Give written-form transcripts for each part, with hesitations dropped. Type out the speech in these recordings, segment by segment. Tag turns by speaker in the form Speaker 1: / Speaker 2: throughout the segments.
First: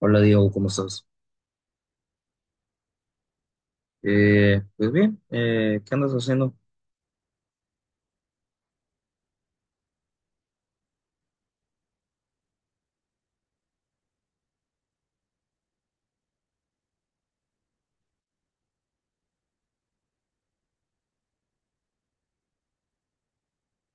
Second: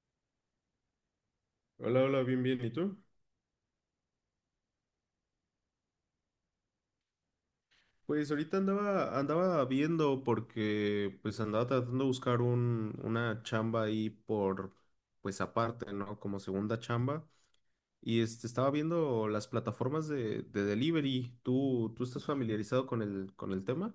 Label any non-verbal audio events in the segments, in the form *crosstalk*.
Speaker 1: Hola Diego, ¿cómo estás?
Speaker 2: Hola, hola, bien, bien. ¿Y tú?
Speaker 1: Pues bien, ¿qué andas haciendo?
Speaker 2: Pues ahorita andaba viendo porque pues andaba tratando de buscar una chamba ahí por, pues aparte, ¿no? Como segunda chamba. Y estaba viendo las plataformas de delivery. ¿Tú estás familiarizado con con el tema?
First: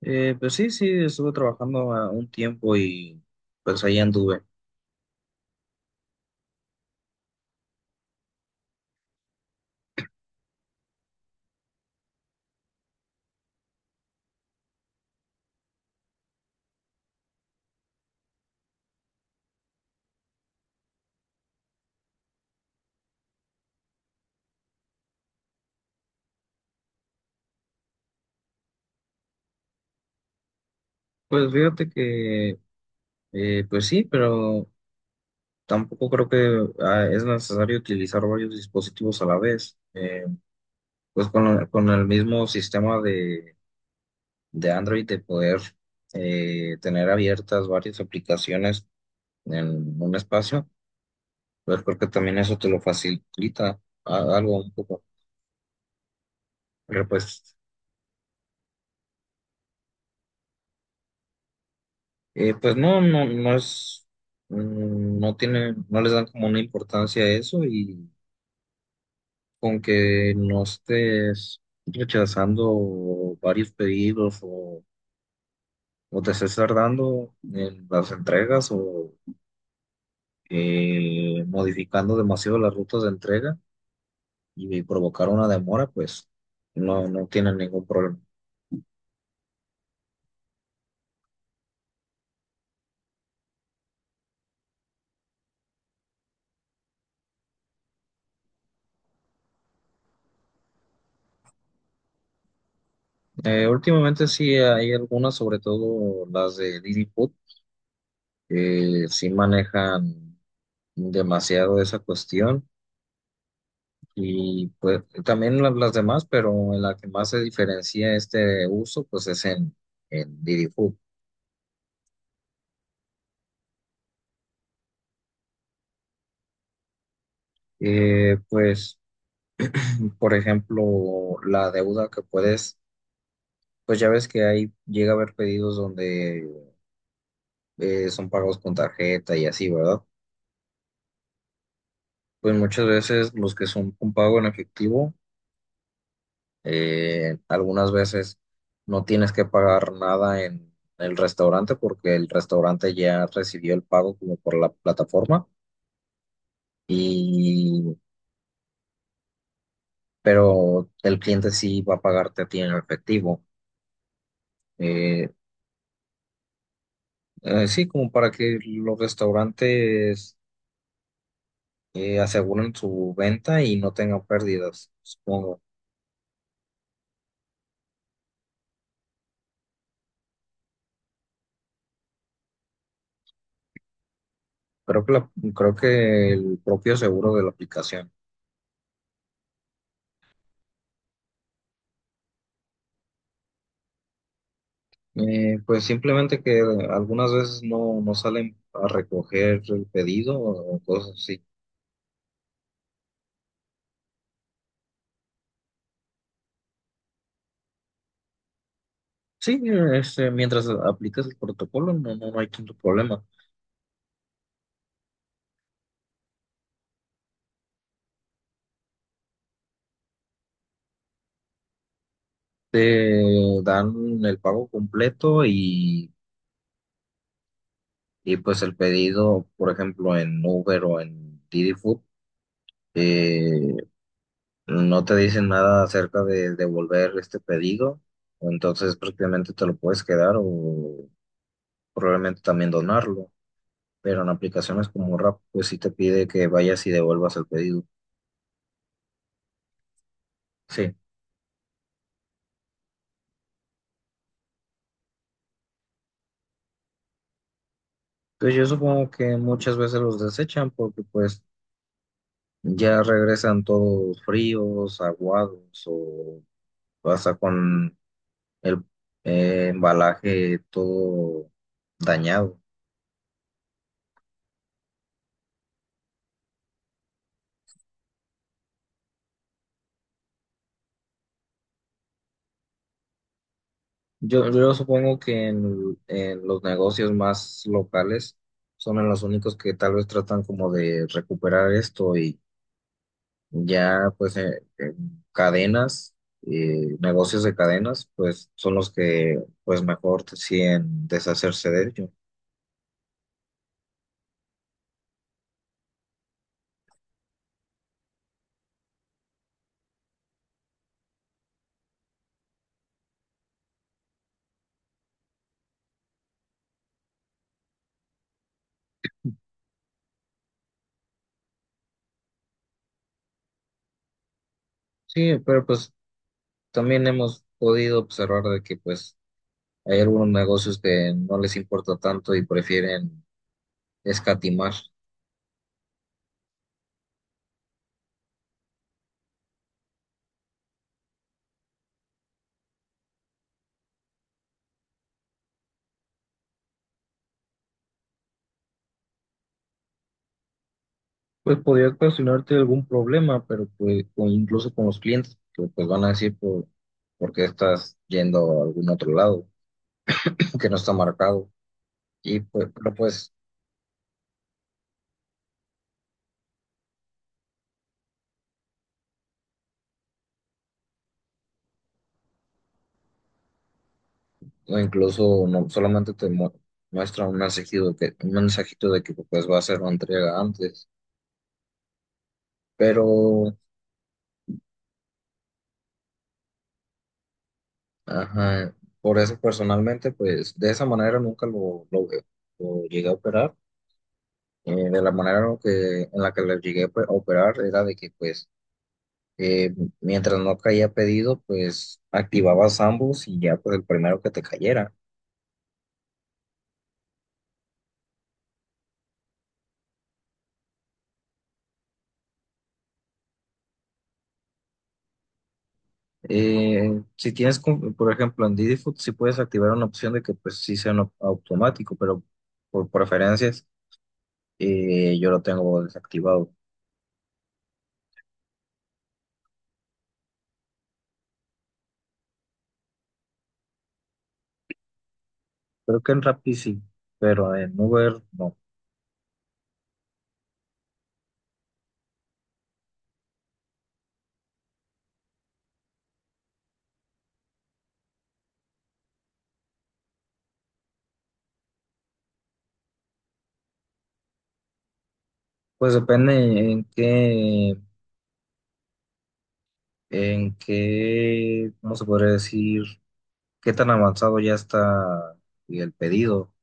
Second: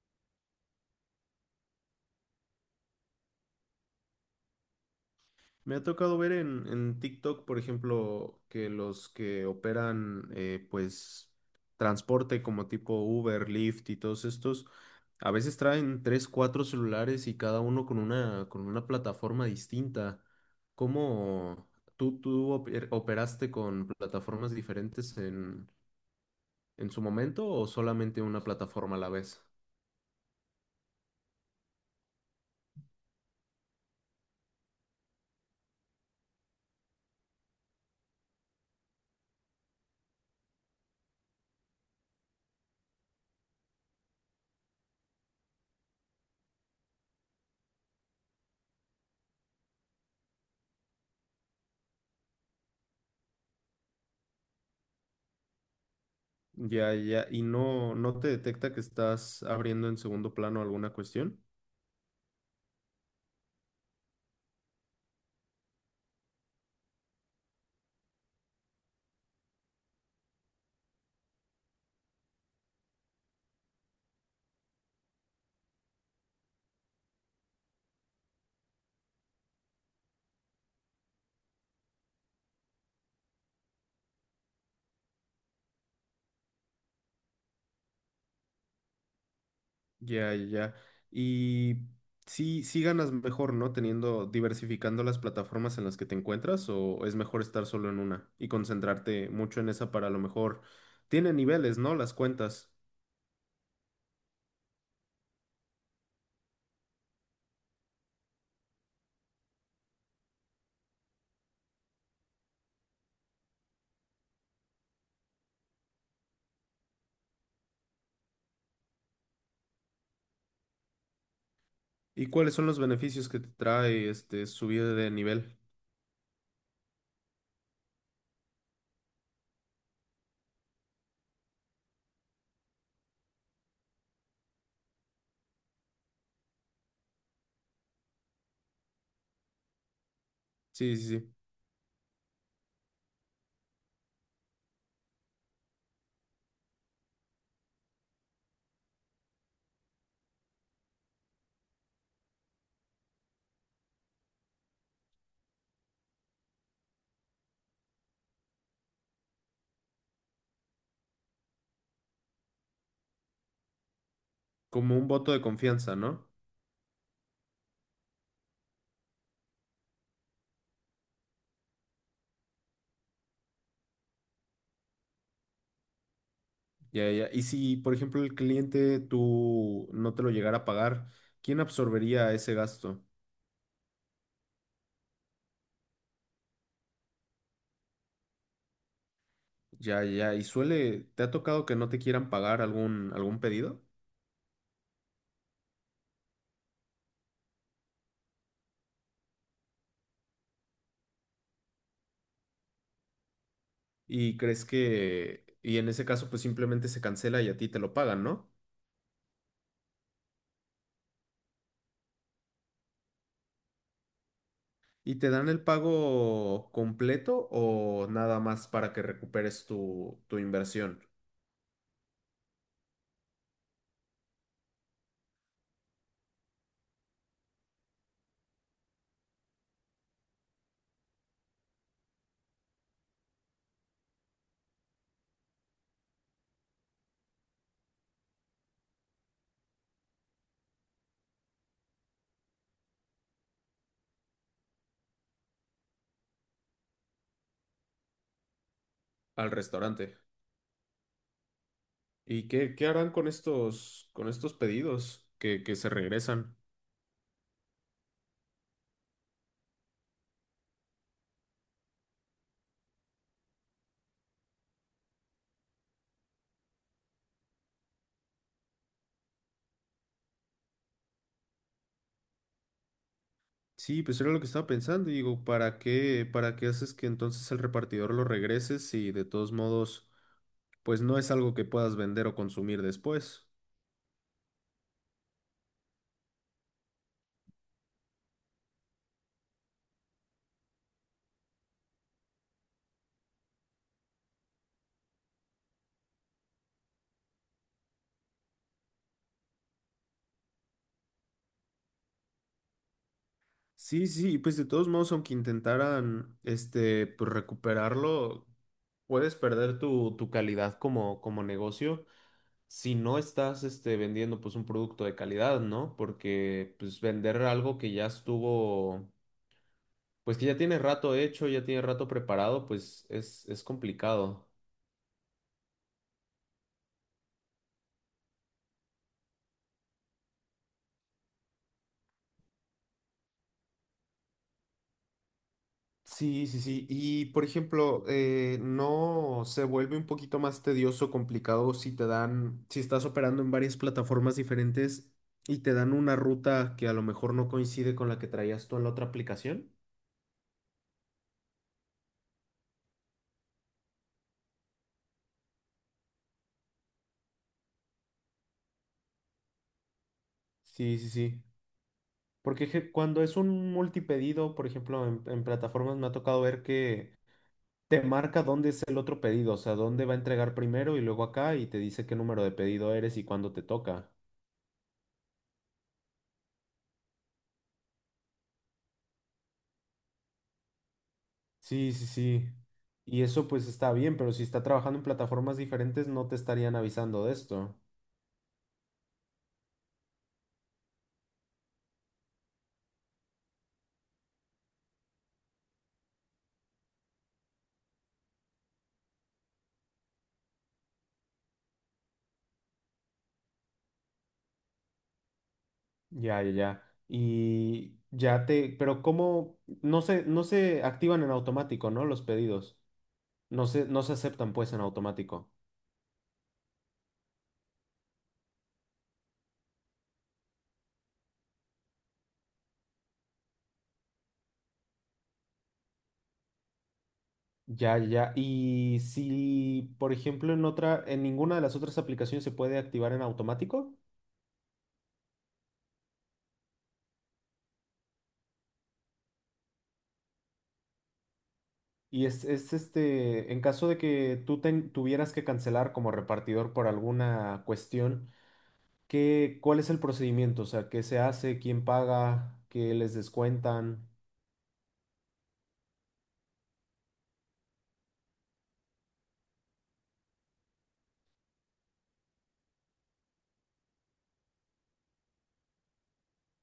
Speaker 1: Pues sí, sí, estuve trabajando a un tiempo y pues ahí anduve.
Speaker 2: Me ha tocado ver en TikTok, por ejemplo, que los que operan, pues, transporte como tipo Uber, Lyft y todos estos, a veces traen tres, cuatro celulares y cada uno con con una plataforma distinta. ¿Cómo tú operaste con plataformas diferentes en su momento o solamente una plataforma a la vez?
Speaker 1: Pues fíjate que, pues sí, pero tampoco creo que es necesario utilizar varios dispositivos a la vez. Pues con el mismo sistema de Android de poder tener abiertas varias aplicaciones en un espacio, pues creo que también eso te lo facilita algo un poco.
Speaker 2: Ya,
Speaker 1: Pero
Speaker 2: ya. ¿Y
Speaker 1: pues
Speaker 2: no te detecta que estás abriendo en segundo plano alguna cuestión?
Speaker 1: Pues no, no, no tiene, no les dan como una importancia a eso, y con que no estés rechazando varios o te estés tardando en las entregas o modificando demasiado las rutas de entrega y provocar una demora, pues no, no tienen ningún problema.
Speaker 2: Ya, ya, ya. Y sí, sí ganas mejor, ¿no? Teniendo, diversificando las plataformas en las que te encuentras, o es mejor estar solo en una y concentrarte mucho en esa para a lo mejor. Tiene niveles, ¿no? Las cuentas.
Speaker 1: Últimamente sí hay algunas, sobre todo las de Didi Food, que sí manejan demasiado esa cuestión, y pues también las demás, pero en la que más se diferencia este uso pues es en Didi Food.
Speaker 2: ¿Y cuáles son los beneficios que te trae este subir de nivel?
Speaker 1: Pues por ejemplo la deuda que puedes, pues ya ves que ahí llega a haber pedidos donde son pagos con tarjeta y así, ¿verdad?
Speaker 2: Sí, sí, sí.
Speaker 1: Pues muchas veces los que son un pago en efectivo. Algunas veces no tienes que pagar nada en el restaurante porque el restaurante ya recibió el pago como por la plataforma, y pero el cliente sí va a pagarte a ti en efectivo.
Speaker 2: Como un
Speaker 1: Eh,
Speaker 2: voto de confianza, ¿no?
Speaker 1: sí, como para que los restaurantes aseguren su venta y no tengan pérdidas, supongo.
Speaker 2: Ya, ya. Y si, por ejemplo, el cliente tú no te lo llegara a pagar, ¿quién absorbería ese gasto?
Speaker 1: Creo que la- Creo que el propio seguro de la aplicación.
Speaker 2: Ya, ya. ¿Y suele, te ha tocado que no te quieran pagar algún pedido?
Speaker 1: Pues simplemente que algunas veces no, no salen a recoger el pedido o cosas así.
Speaker 2: Y crees que, y en ese caso pues simplemente se cancela y a ti te lo pagan, ¿no?
Speaker 1: Sí, este, mientras aplicas el protocolo, no, no, no hay tanto problema.
Speaker 2: ¿Y te dan el pago completo o nada más para que recuperes tu inversión
Speaker 1: Te dan el pago completo y pues el pedido, por ejemplo, en Uber o en Didi Food, eh, no te dicen nada acerca de devolver este pedido, entonces prácticamente te lo puedes quedar o probablemente también donarlo. Pero en aplicaciones como Rap, pues sí te pide que vayas y devuelvas el pedido.
Speaker 2: al restaurante?
Speaker 1: Sí.
Speaker 2: ¿Y qué harán con con estos pedidos que se regresan?
Speaker 1: Entonces yo supongo que muchas veces los desechan porque pues ya regresan todos fríos, aguados, o pasa con el embalaje todo dañado.
Speaker 2: Sí, pues era lo que estaba pensando y digo, ¿para para qué haces que entonces el repartidor lo regrese si de todos modos pues no es algo que puedas vender o consumir después?
Speaker 1: Yo supongo que en los negocios más locales son en los únicos que tal vez tratan como de recuperar esto. Ya, pues, en cadenas, negocios de cadenas, pues, son los que, pues, mejor deciden deshacerse de ello.
Speaker 2: Sí, sí, pues de todos modos, aunque intentaran este, pues recuperarlo, puedes perder tu calidad como negocio si no estás este, vendiendo pues un producto de calidad, ¿no? Porque pues vender algo que ya estuvo, pues que ya tiene rato hecho, ya tiene rato preparado, pues es complicado.
Speaker 1: Sí, pero, pues, también hemos podido observar de que, pues, hay algunos negocios que no les importa tanto y prefieren escatimar.
Speaker 2: Sí, sí, sí. Y por ejemplo, ¿no se vuelve un poquito más tedioso, complicado si te dan, si estás operando en varias plataformas diferentes y te dan una ruta que a lo mejor no coincide con la que traías tú en la otra aplicación?
Speaker 1: Pues, podría ocasionarte algún problema, pero, pues, o incluso con los clientes, que, pues, van a decir, ¿por qué estás yendo a algún otro lado *laughs* que no está
Speaker 2: Sí, sí, sí.
Speaker 1: marcado? Y,
Speaker 2: Porque
Speaker 1: pues, pero,
Speaker 2: cuando
Speaker 1: pues,
Speaker 2: es un multipedido, por ejemplo, en plataformas me ha tocado ver que te marca dónde es el otro pedido, o sea, dónde va a entregar primero y luego acá y te dice qué número de pedido eres y cuándo te toca.
Speaker 1: o incluso no, solamente muestra un un mensajito de que pues va a hacer una entrega antes.
Speaker 2: Sí, sí, sí.
Speaker 1: Pero,
Speaker 2: Y eso pues está bien, pero si está trabajando en plataformas diferentes no te estarían avisando de esto.
Speaker 1: ajá, por eso personalmente, pues de esa manera nunca lo llegué a operar. De la manera en la que lo llegué a operar era de que pues eh, mientras no caía pedido, pues activabas ambos y ya pues el primero que te cayera.
Speaker 2: Ya, ya, ya. Y ya te, pero ¿cómo? No se activan en automático, ¿no? Los pedidos. No se aceptan pues en automático.
Speaker 1: Si tienes, como- por ejemplo, en Didi Food, sí puedes activar una opción de que pues sí sea no- automático, pero por preferencias yo lo tengo desactivado.
Speaker 2: Ya, ya. Y si, por ejemplo, en ninguna de las otras aplicaciones se puede activar en automático.
Speaker 1: Creo que en Rappi sí, pero en Uber no.
Speaker 2: Y es este, en caso de que tú tuvieras que cancelar como repartidor por alguna cuestión. ¿Qué, cuál es el procedimiento? O sea, ¿qué se hace? ¿Quién paga? ¿Qué les descuentan?
Speaker 1: Pues depende en qué, en qué, ¿cómo se podría decir? ¿Qué tan avanzado ya está el pedido?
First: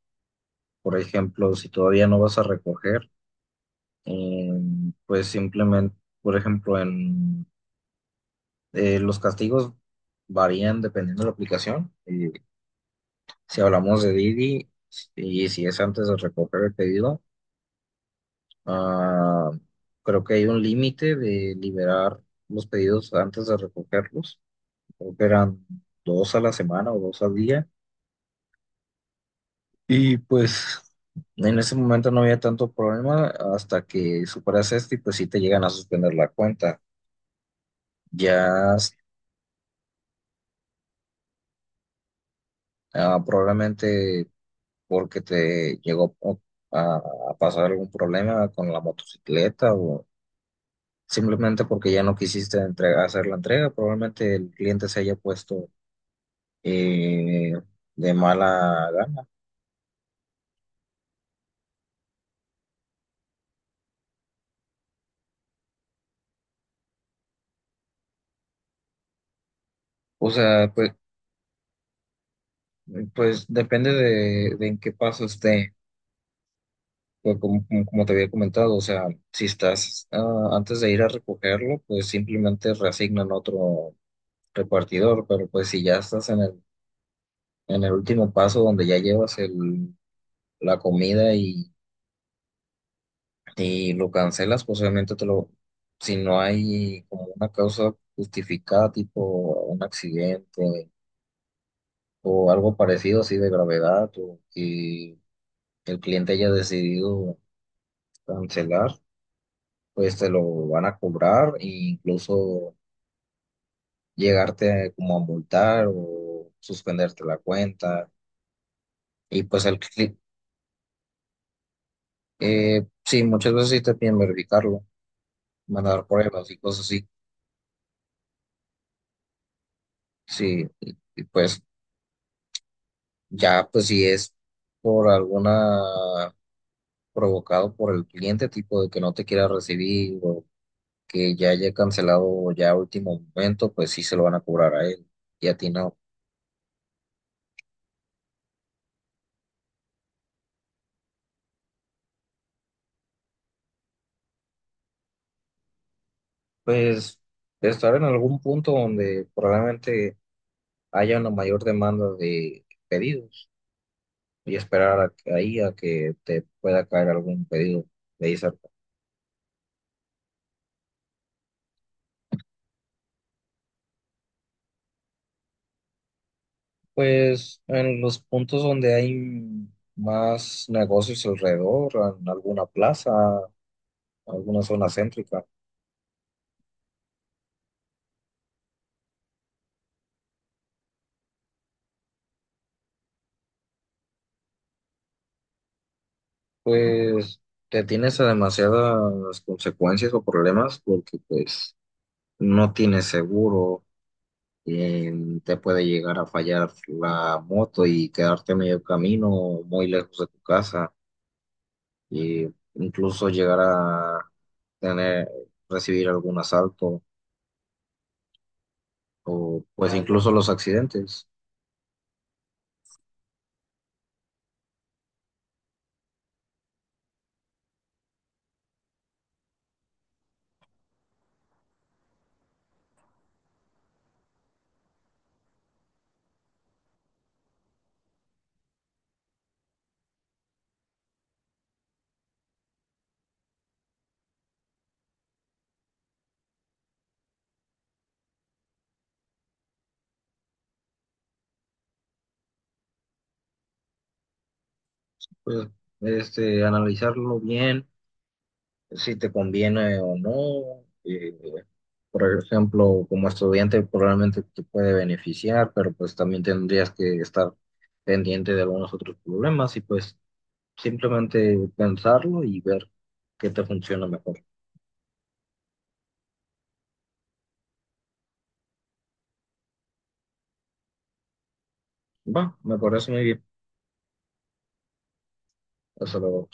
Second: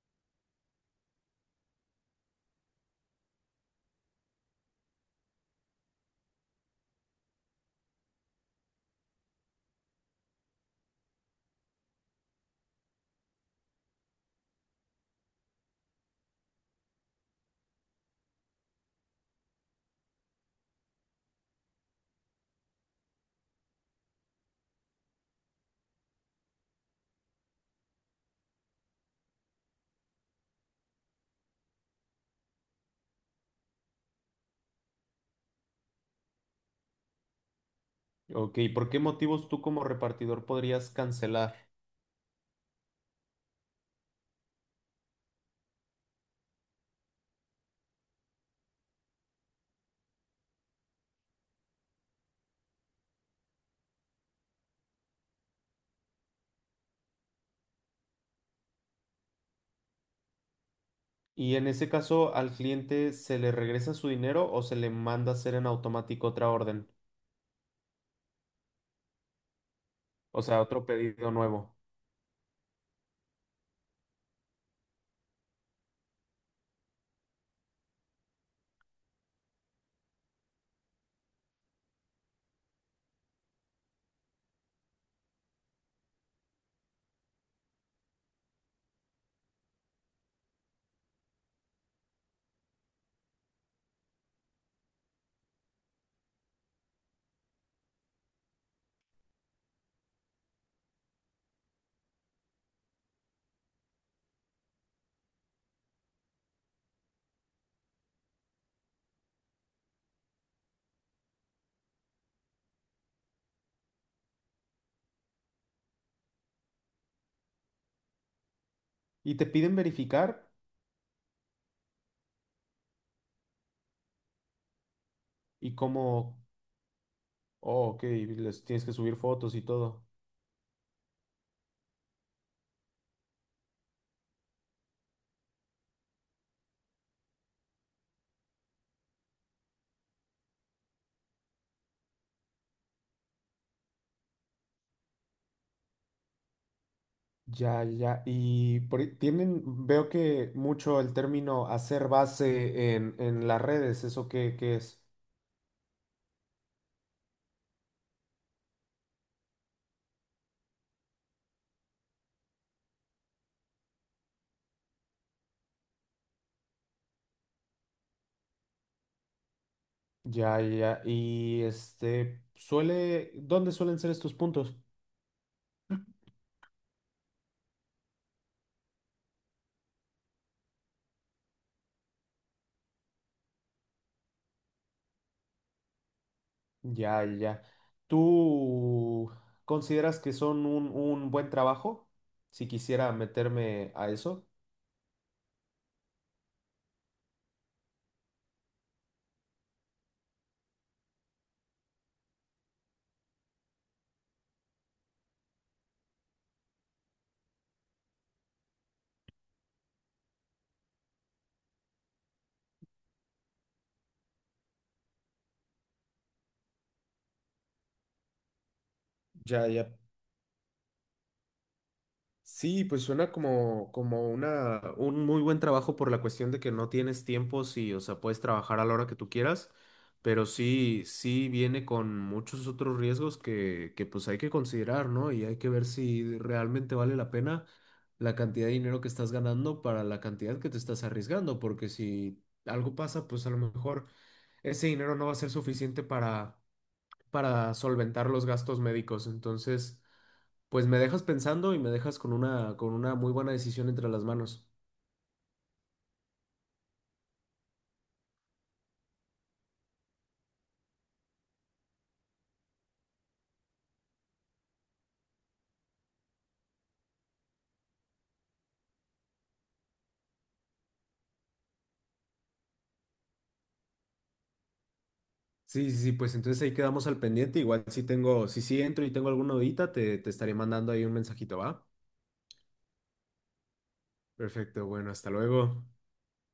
Speaker 1: Por ejemplo, si todavía no vas a recoger, eh, pues simplemente, por ejemplo, en los castigos varían dependiendo de la aplicación. Si hablamos de Didi y si es antes de recoger el pedido, ah, creo que hay un límite de liberar los pedidos antes de recogerlos. Creo que eran dos a la semana o dos al día. Y pues en ese momento no había tanto problema hasta que superas esto y pues sí te llegan a suspender la cuenta.
Speaker 2: Ok,
Speaker 1: Ya
Speaker 2: ¿por qué motivos tú como repartidor podrías cancelar?
Speaker 1: probablemente porque te llegó a, a pasar algún problema con la motocicleta, o simplemente porque ya no quisiste hacer la entrega, probablemente el cliente se haya puesto eh, de mala gana.
Speaker 2: Y en ese caso, ¿al cliente se le regresa su dinero o se le manda a hacer en automático otra orden?
Speaker 1: O
Speaker 2: O sea,
Speaker 1: sea,
Speaker 2: otro
Speaker 1: pues,
Speaker 2: pedido nuevo.
Speaker 1: pues depende de en qué paso esté. Pues como, como te había comentado, o sea, si estás antes de ir a recogerlo, pues simplemente reasignan otro repartidor, pero pues si ya estás en en el último paso donde ya llevas el la comida y lo cancelas, pues obviamente te lo, si no hay como una causa justificada, tipo un accidente o algo parecido así de gravedad, o que el cliente haya decidido cancelar, pues te lo van a cobrar e incluso como a multar o suspenderte la cuenta.
Speaker 2: Y
Speaker 1: Y
Speaker 2: te
Speaker 1: pues
Speaker 2: piden
Speaker 1: el cliente,
Speaker 2: verificar
Speaker 1: sí, muchas veces sí te piden verificarlo,
Speaker 2: y
Speaker 1: mandar
Speaker 2: cómo,
Speaker 1: pruebas y cosas así.
Speaker 2: oh, ok, les tienes que subir fotos y todo.
Speaker 1: Sí, y, pues ya, pues si es por alguna provocado por el cliente, tipo de que no te quiera recibir o que ya haya cancelado ya a último momento, pues sí se lo van a cobrar a él y a ti no.
Speaker 2: Ya, ya. Y por ahí tienen, veo que mucho el término hacer base en las redes, ¿eso qué, qué es?
Speaker 1: Pues estar en algún punto donde probablemente haya una mayor demanda de pedidos y esperar ahí a que te pueda caer algún pedido de ahí cerca.
Speaker 2: Ya, ya. Y este, suele, ¿dónde suelen ser estos puntos?
Speaker 1: Pues en los puntos donde hay más negocios alrededor, en alguna plaza, alguna zona céntrica,
Speaker 2: Ya, ya. ¿Tú consideras que son un buen trabajo? Si quisiera meterme a eso.
Speaker 1: pues te tienes a demasiadas consecuencias o problemas porque pues no tienes seguro, eh, te puede llegar a fallar la moto y quedarte a medio camino o muy lejos de tu casa, e incluso llegar a tener, recibir algún asalto, o
Speaker 2: Ya, ya.
Speaker 1: pues incluso los accidentes.
Speaker 2: Sí, pues suena como, como una, un muy buen trabajo por la cuestión de que no tienes tiempo, sí, o sea, puedes trabajar a la hora que tú quieras, pero sí, sí viene con muchos otros riesgos que pues hay que considerar, ¿no? Y hay que ver si realmente vale la pena la cantidad de dinero que estás ganando para la cantidad que te estás arriesgando, porque si algo pasa, pues a lo mejor ese dinero no va a ser suficiente para solventar los gastos médicos, entonces... Pues me dejas pensando y me dejas con una muy buena decisión entre las manos.
Speaker 1: Pues este, analizarlo bien si te conviene o no. Eh, por ejemplo, como estudiante probablemente te puede beneficiar, pero pues también tendrías que estar pendiente de algunos otros problemas, y pues simplemente pensarlo y ver qué te funciona mejor.
Speaker 2: Sí, sí, sí, pues entonces ahí quedamos al pendiente. Igual si tengo, si sí entro y tengo alguna dudita, te estaré mandando ahí un mensajito, ¿va?
Speaker 1: Va, me parece muy bien.
Speaker 2: Perfecto, bueno, hasta luego.
Speaker 1: Hasta luego.